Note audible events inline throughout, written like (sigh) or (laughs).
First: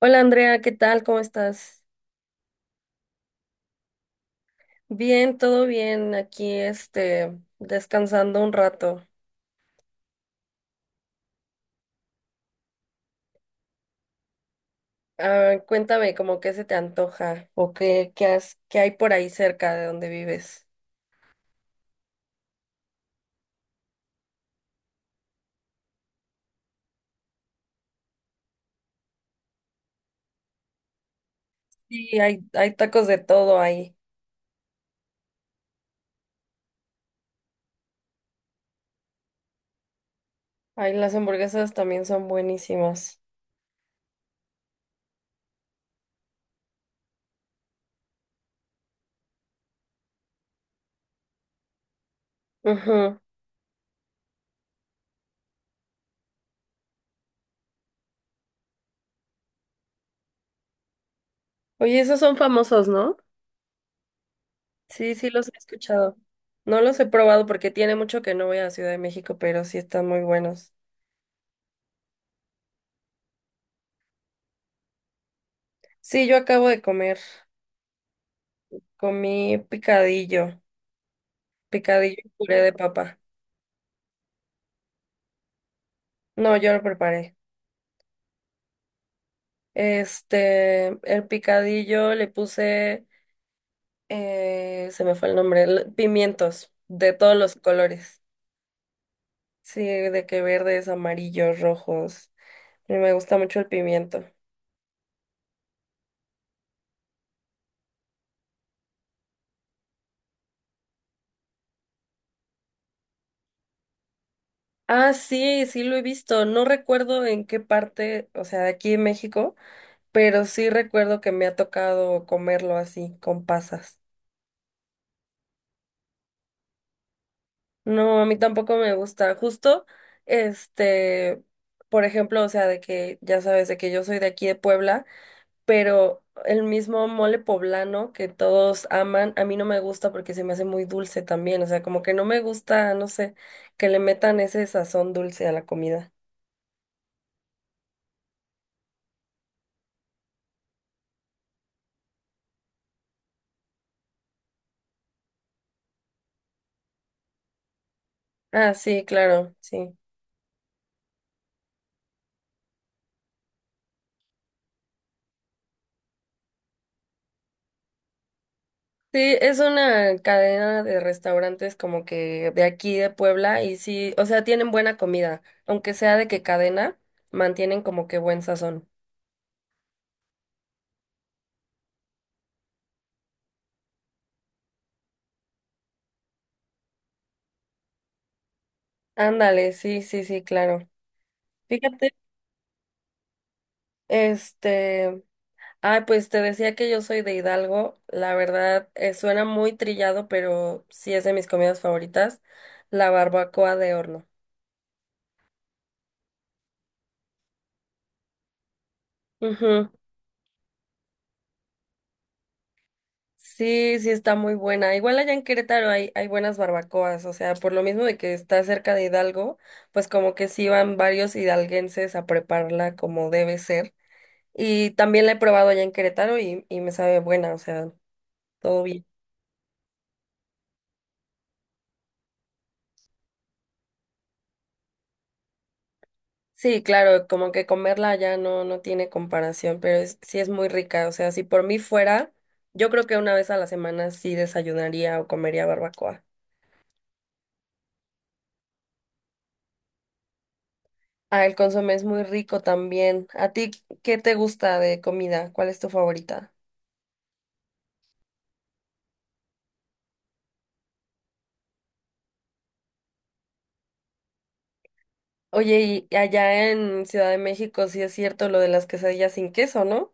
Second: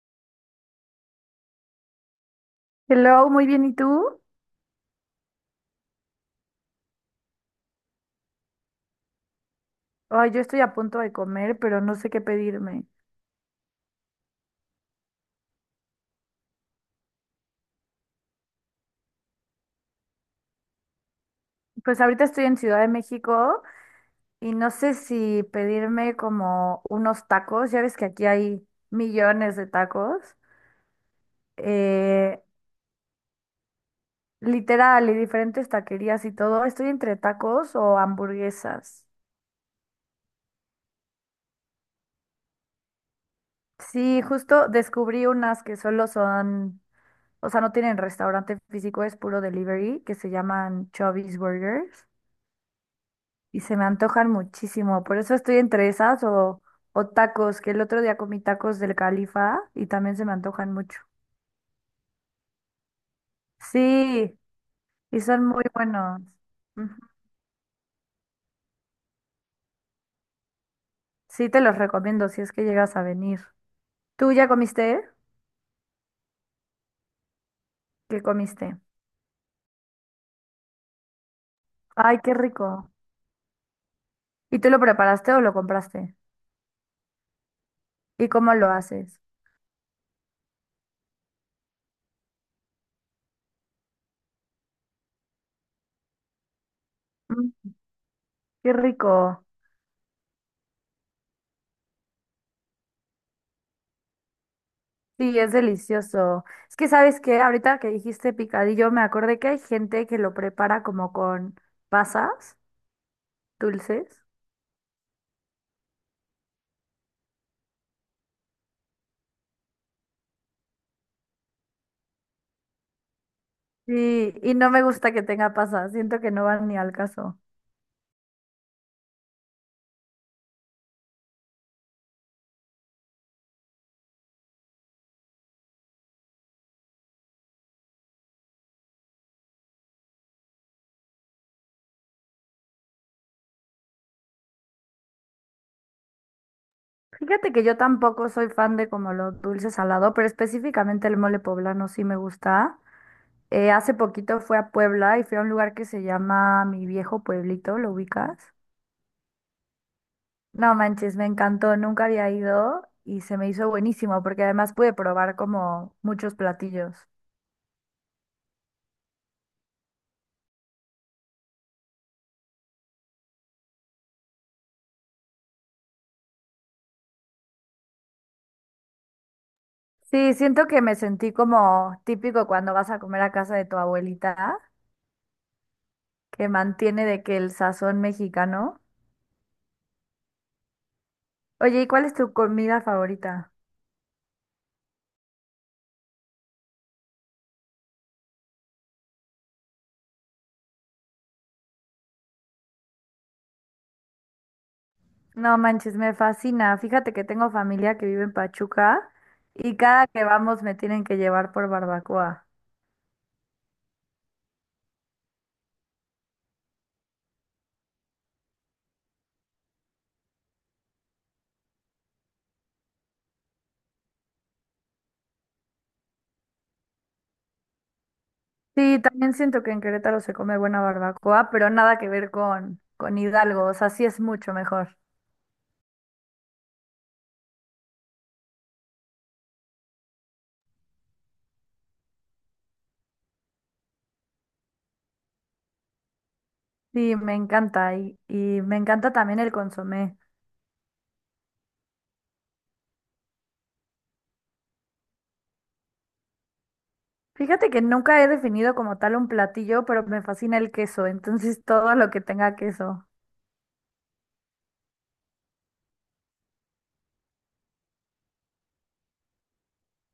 Hola Andrea, ¿qué tal? ¿Cómo estás? Hello, muy bien, ¿y tú? Bien, todo bien. Aquí, descansando un rato. Ay, yo estoy a punto de comer, pero no sé qué pedirme. Ah, cuéntame, ¿cómo qué se te antoja o qué, qué hay por ahí cerca de donde vives? Pues ahorita estoy en Ciudad de México y no sé si pedirme como unos tacos, ya ves que aquí hay millones de tacos, Sí, eh, hay tacos de todo ahí. literal, y diferentes taquerías y todo. Estoy entre tacos o hamburguesas. Ay, las hamburguesas también son buenísimas. Sí, justo descubrí unas que solo son, o sea, no tienen restaurante físico, es puro delivery, que se llaman Chubby's Burgers. Ujú. Y se me antojan muchísimo. Por eso estoy entre esas o tacos, que el otro día comí tacos del Califa y también se me antojan mucho. Oye, esos son famosos, ¿no? Sí, Sí, y sí son los he muy escuchado. buenos. No Ujú. los he probado porque tiene mucho que no voy a Ciudad de México, pero sí están muy buenos. Sí, te los recomiendo si es que llegas a venir. ¿Tú ya comiste? Sí, yo acabo de comer. ¿Qué comiste? Comí picadillo. Picadillo Ay, y qué puré de rico. papa. ¿Y tú lo preparaste o lo compraste? No, yo lo preparé. ¿Y cómo lo haces? El picadillo le puse, se me fue el nombre, pimientos de todos los Mm, colores. qué rico. Sí, de que verdes, amarillos, rojos. Y me gusta mucho el pimiento. Sí, es delicioso. Es que sabes que ahorita que dijiste picadillo, me acordé que hay gente que lo prepara como con pasas dulces. Ah, sí, sí lo he visto. No recuerdo en qué parte, o sea, de aquí en México, pero sí recuerdo que me ha tocado comerlo así, con pasas. Sí, y no me gusta que tenga pasas, siento que no van ni al caso. No, a mí tampoco me gusta. Justo, este, por ejemplo, o sea, de que ya sabes, de que yo soy de aquí de Puebla, pero el mismo mole poblano que todos aman, a mí no me gusta porque se me hace muy dulce también. O sea, como que no me gusta, no sé, que le metan ese sazón dulce a la comida. Fíjate que yo tampoco soy fan de como lo dulce salado, pero específicamente el mole poblano sí me gusta. Hace poquito fui a Puebla y fui a un lugar que se llama Mi Viejo Pueblito, ¿lo ubicas? Ah, sí, claro, sí. No manches, me encantó, nunca había ido y se me hizo buenísimo porque además pude probar como muchos platillos. Sí, es una cadena de restaurantes como que de aquí de Puebla y sí, o sea, tienen buena comida, aunque sea de qué cadena, mantienen como que buen sazón. Sí, siento que me sentí como típico cuando vas a comer a casa de tu abuelita, que mantiene de que el sazón mexicano. Ándale, sí, sí, sí, claro. Oye, ¿y cuál es Fíjate, tu comida favorita? este, ay, pues te decía que yo soy de Hidalgo, la verdad, suena muy trillado, pero sí es de mis comidas favoritas, la barbacoa de horno. No manches, me fascina. Fíjate que tengo familia que vive en Pachuca y Ujú. cada que vamos me tienen que llevar por barbacoa. Sí, sí está muy buena. Igual allá en Querétaro hay buenas barbacoas, o sea, por lo mismo de que está cerca de Hidalgo, pues como que sí van varios hidalguenses a prepararla como debe ser. Y también la he probado allá en Querétaro y me sabe buena, o sea, todo Sí, bien. también siento que en Querétaro se come buena barbacoa, pero nada que ver con Hidalgo, o sea, sí es mucho mejor. Sí, claro, como que comerla ya no tiene comparación, pero sí es muy rica. O sea, si por mí fuera, yo creo que una vez a la semana sí desayunaría o comería barbacoa. Sí, me encanta y me encanta también el consomé. Ah, el consomé es muy rico también. ¿A ti qué te gusta de comida? ¿Cuál es tu favorita? Fíjate que nunca he definido como tal un platillo, pero me fascina el queso, entonces (laughs) todo lo que tenga queso. Oye, y allá en Ciudad de México sí es cierto lo de las quesadillas sin queso, ¿no?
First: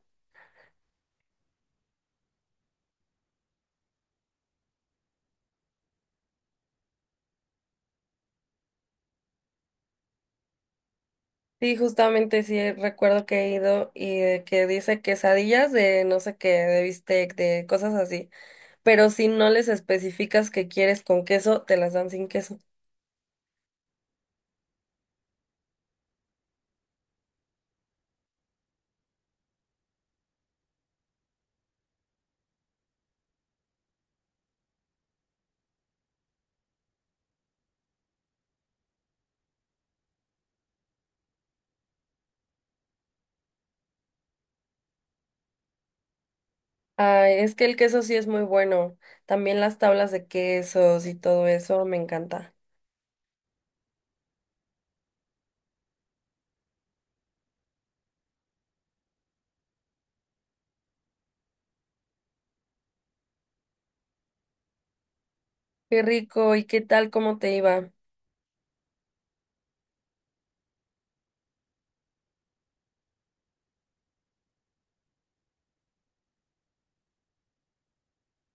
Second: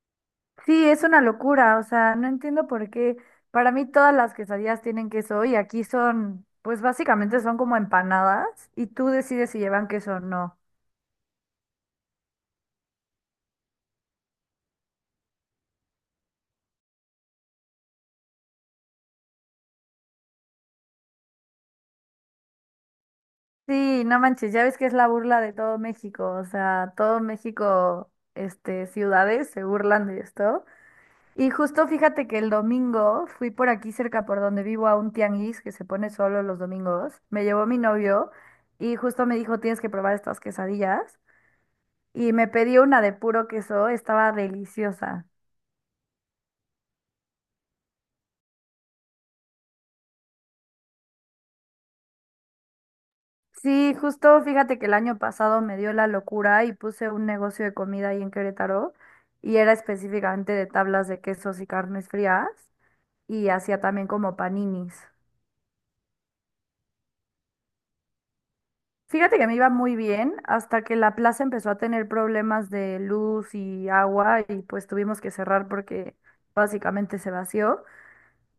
Sí, es una locura, o sea, no entiendo por qué. Para mí todas las quesadillas tienen queso y aquí son, pues básicamente son como empanadas y tú decides si llevan queso o no. Sí, justamente sí recuerdo que he ido y que dice quesadillas de no sé qué, de bistec, de cosas así, pero si no les especificas que quieres con queso, te las dan sin queso. Sí, no manches, ya ves que es la burla de todo México, o sea, todo México, ciudades se burlan de esto. Y justo fíjate que el domingo fui por aquí cerca por donde vivo a un tianguis que se pone solo los domingos. Me llevó mi novio y justo me dijo, tienes que probar estas quesadillas. Y me pedí una de puro queso, estaba deliciosa. Ay, es que el queso sí es muy bueno. También las tablas de quesos y todo eso me encanta. Sí, justo fíjate que el año pasado me dio la locura y puse un negocio de comida ahí en Querétaro y era específicamente de tablas de quesos y carnes frías y hacía también como paninis. Qué rico, ¿y qué tal? ¿Cómo te iba? Fíjate que me iba muy bien hasta que la plaza empezó a tener problemas de luz y agua y pues tuvimos que cerrar porque básicamente se vació.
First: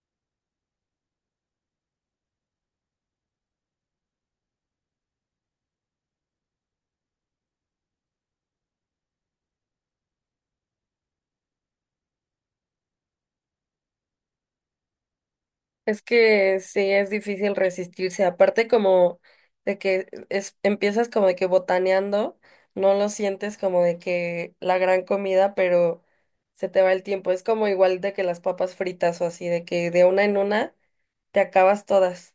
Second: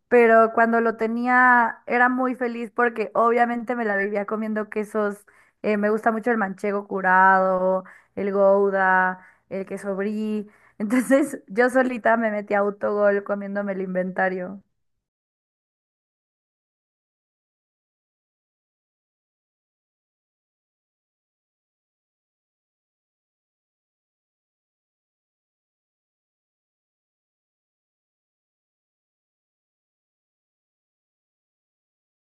Pero cuando lo tenía era muy feliz porque obviamente me la vivía comiendo quesos. Me gusta mucho el manchego curado, el gouda, el queso brie. Entonces (laughs) yo solita me metí a autogol comiéndome el inventario. Es que sí es difícil resistirse. Aparte como de que es, empiezas como de que botaneando, no lo sientes como de que la gran comida, pero se te va el tiempo. Es como igual de que las papas fritas o así, de que de una en una te acabas todas.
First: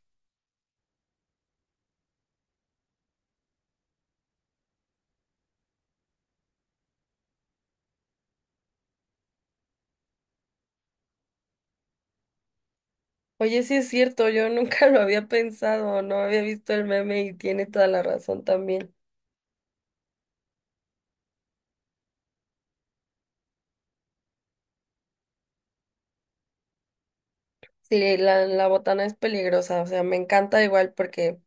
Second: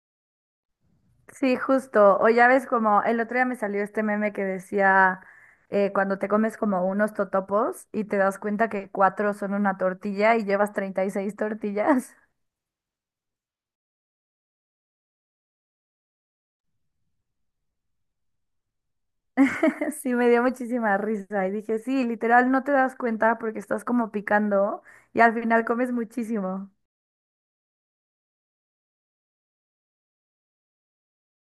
Sí, justo. O ya ves como el otro día me salió este meme que decía cuando te comes como unos totopos y te das cuenta que cuatro son una tortilla y llevas 36 tortillas. Oye, sí es cierto, yo nunca (laughs) lo había pensado, no había visto el meme y tiene toda la razón también. (laughs) Sí, me dio muchísima risa y dije, sí, literal, no te das cuenta porque estás como picando y al final comes muchísimo. Sí, la botana es peligrosa, o sea, me encanta igual porque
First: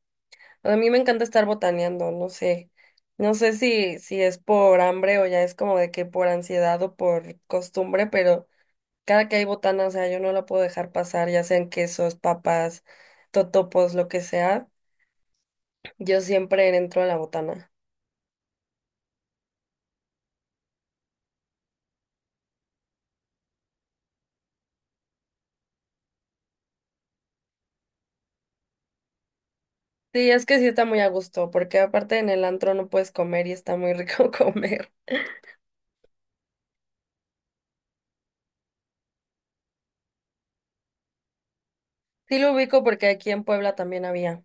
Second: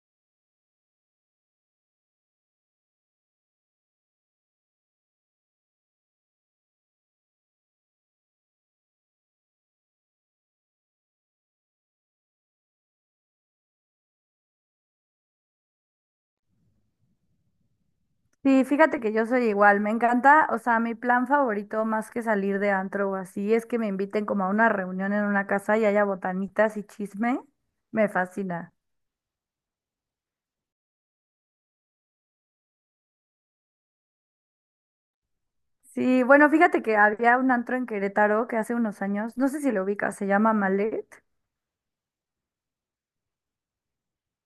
a mí me encanta estar botaneando, no sé, no sé si es por hambre o ya es como de que por ansiedad o por costumbre, pero cada que hay botana, o sea, yo no la puedo dejar pasar, ya sean quesos, papas, totopos, lo que sea, yo siempre entro a la botana. Sí, fíjate que yo soy igual, me encanta, o sea, mi plan favorito más que salir de antro o así es que me inviten como a una reunión en una casa y haya botanitas y chisme, me fascina. Sí, es que sí está muy a gusto, porque aparte en el antro no puedes comer y está muy rico (laughs) comer. Sí, bueno, fíjate que había un antro en Querétaro que hace unos años, no sé si lo ubicas, se llama Malet. Sí lo ubico porque aquí en Puebla también había.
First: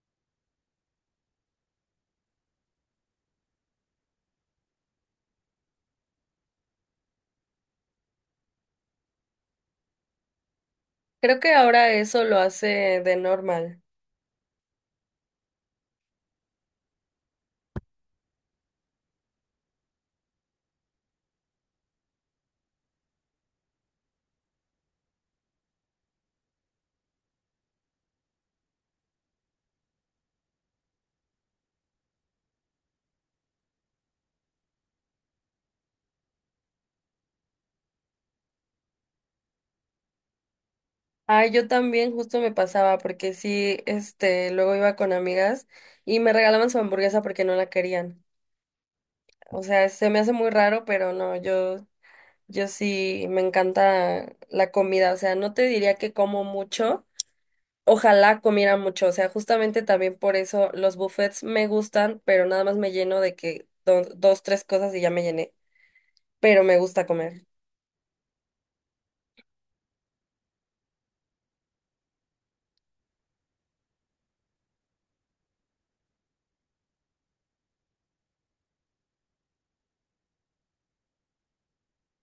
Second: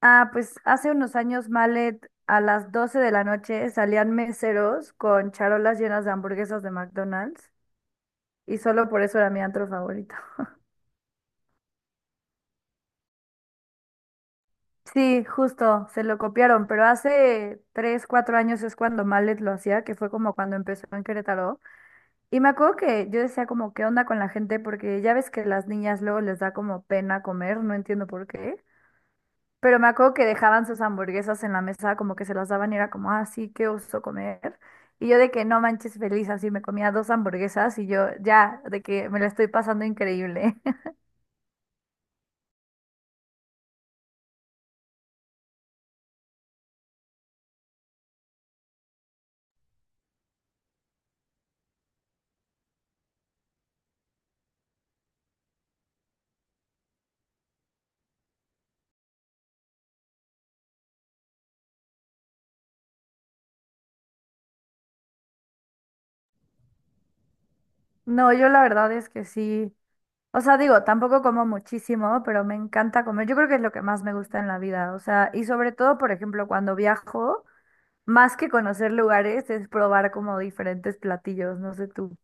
Ah, pues hace unos años, Malet, a las 12 de la noche salían meseros con charolas llenas de hamburguesas de McDonald's y solo por eso era mi antro favorito. Creo que ahora eso lo hace de normal. Sí, justo, se lo copiaron, pero hace 3, 4 años es cuando Malet lo hacía, que fue como cuando empezó en Querétaro. Y me acuerdo que yo decía como, ¿qué onda con la gente? Porque ya ves que las niñas luego les da como pena comer, no entiendo por qué. Pero me acuerdo que dejaban sus hamburguesas en la mesa, como que se las daban y era como, ah, sí, qué oso comer. Y yo de que no manches feliz, así me comía dos hamburguesas y yo ya, de que me la estoy pasando increíble. (laughs) Ah, yo también justo me pasaba porque sí, luego iba con amigas y me regalaban su hamburguesa porque no la querían. O sea, se me hace muy raro, pero no, yo sí me encanta la comida. O sea, no te diría que como mucho. Ojalá comiera mucho, o sea, justamente también por eso los buffets me gustan, pero nada más me lleno de que dos, tres cosas y ya me llené, pero me gusta comer. No, yo la verdad es que sí. O sea, digo, tampoco como muchísimo, pero me encanta comer. Yo creo que es lo que más me gusta en la vida. O sea, y sobre todo, por ejemplo, cuando viajo, más que conocer lugares, es probar como diferentes platillos. No sé tú.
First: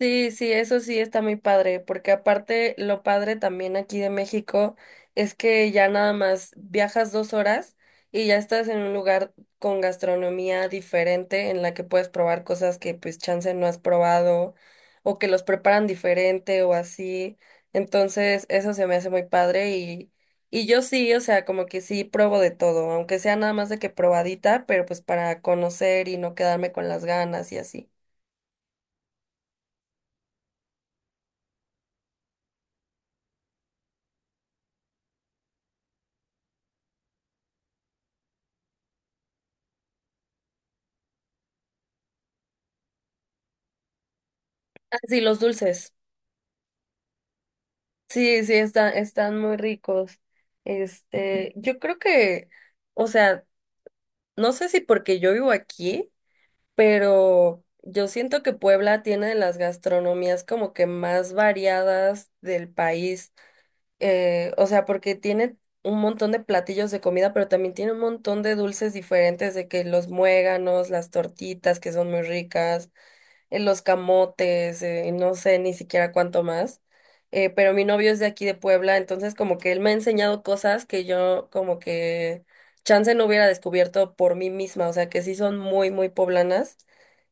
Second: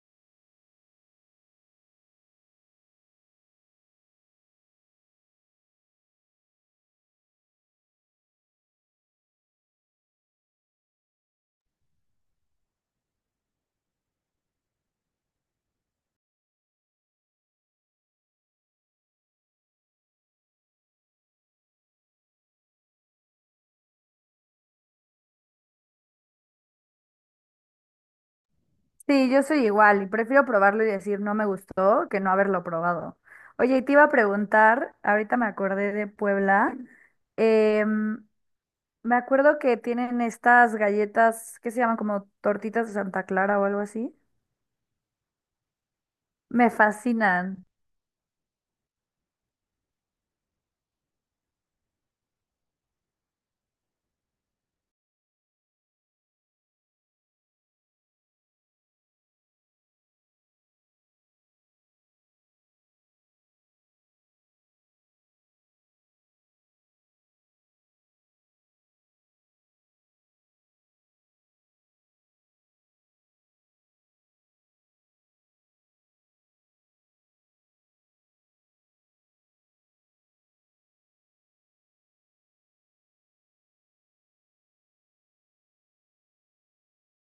Sí, sí, eso sí está muy padre, porque aparte lo padre también aquí de México es que ya nada más viajas dos horas y ya estás en un lugar con gastronomía diferente en la que puedes probar cosas que pues chance no has probado o que los preparan diferente o así. Entonces, eso se me hace muy padre y yo sí, o sea, como que sí probo de todo, aunque sea nada más de que probadita, pero pues para conocer y no quedarme con las ganas y así. Sí, yo soy igual y prefiero probarlo y decir no me gustó que no haberlo probado. Oye, y te iba a preguntar, ahorita me acordé de Puebla, em, me acuerdo que tienen estas galletas que se llaman como tortitas de Santa Clara o algo así. Ah, sí, los dulces. Me fascinan. Sí, sí, están muy ricos. Yo creo que, o sea, no sé si porque yo vivo aquí, pero yo siento que Puebla tiene de las gastronomías como que más variadas del país. O sea, porque tiene un montón de platillos de comida, pero también tiene un montón de dulces diferentes, de que los muéganos, las tortitas, que son muy ricas, los camotes, no sé ni siquiera cuánto más. Pero mi novio es de aquí de Puebla, entonces como que él me ha enseñado cosas que yo como que chance no hubiera descubierto por mí misma, o sea que sí son muy, muy poblanas.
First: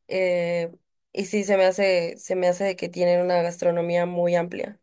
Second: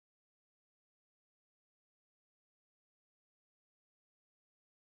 eh, se me hace de que tienen una gastronomía muy amplia.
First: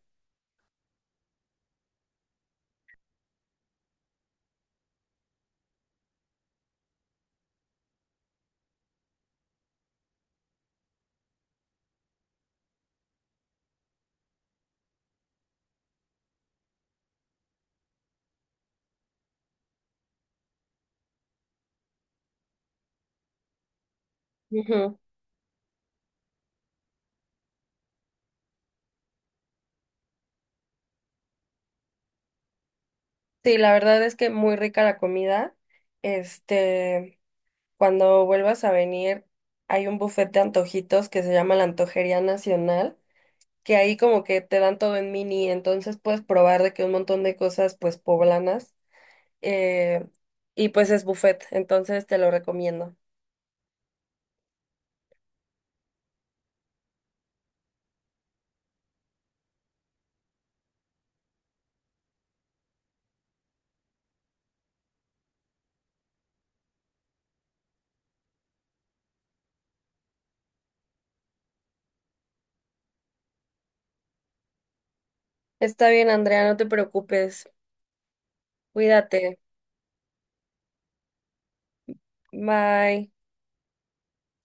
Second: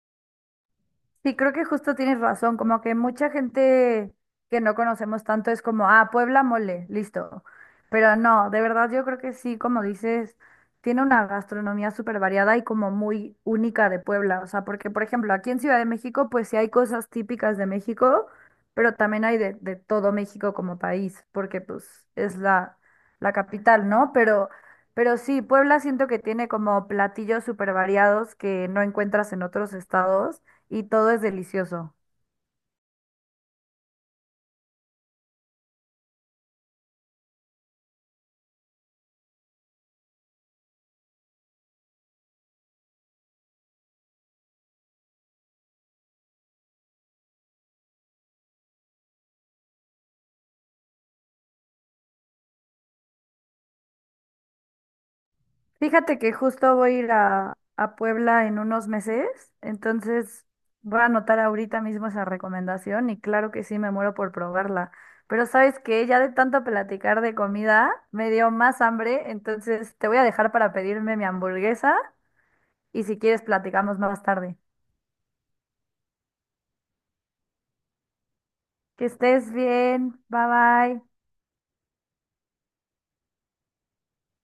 Sí, creo que justo tienes razón, como que mucha gente que no conocemos tanto es como, ah, Puebla mole, listo. Pero no, de verdad yo creo que sí, como dices, tiene una gastronomía súper variada y como muy única de Puebla. O sea, porque por ejemplo, aquí en Ciudad de México, pues sí hay cosas típicas de México, pero también hay de todo México como país, porque pues es la capital, ¿no? Ujú. Pero sí, Puebla siento que tiene como platillos súper variados que no encuentras en otros estados y todo es delicioso. Sí, la verdad es que muy rica la comida. Este, cuando vuelvas a venir, hay un buffet de antojitos que se llama la Antojería Nacional que ahí como que te dan todo en mini, entonces puedes probar de que un montón de cosas pues poblanas, eh, y pues es buffet, entonces te lo recomiendo. Fíjate que justo voy a ir a Puebla en unos meses, entonces voy a anotar ahorita mismo esa recomendación y claro que sí, me muero por probarla. Pero sabes que ya de tanto platicar de comida, me dio más hambre, entonces te voy a dejar para pedirme mi hamburguesa y si quieres platicamos más tarde. Está bien, Andrea, no te preocupes, Que cuídate, estés bien, bye bye. bye.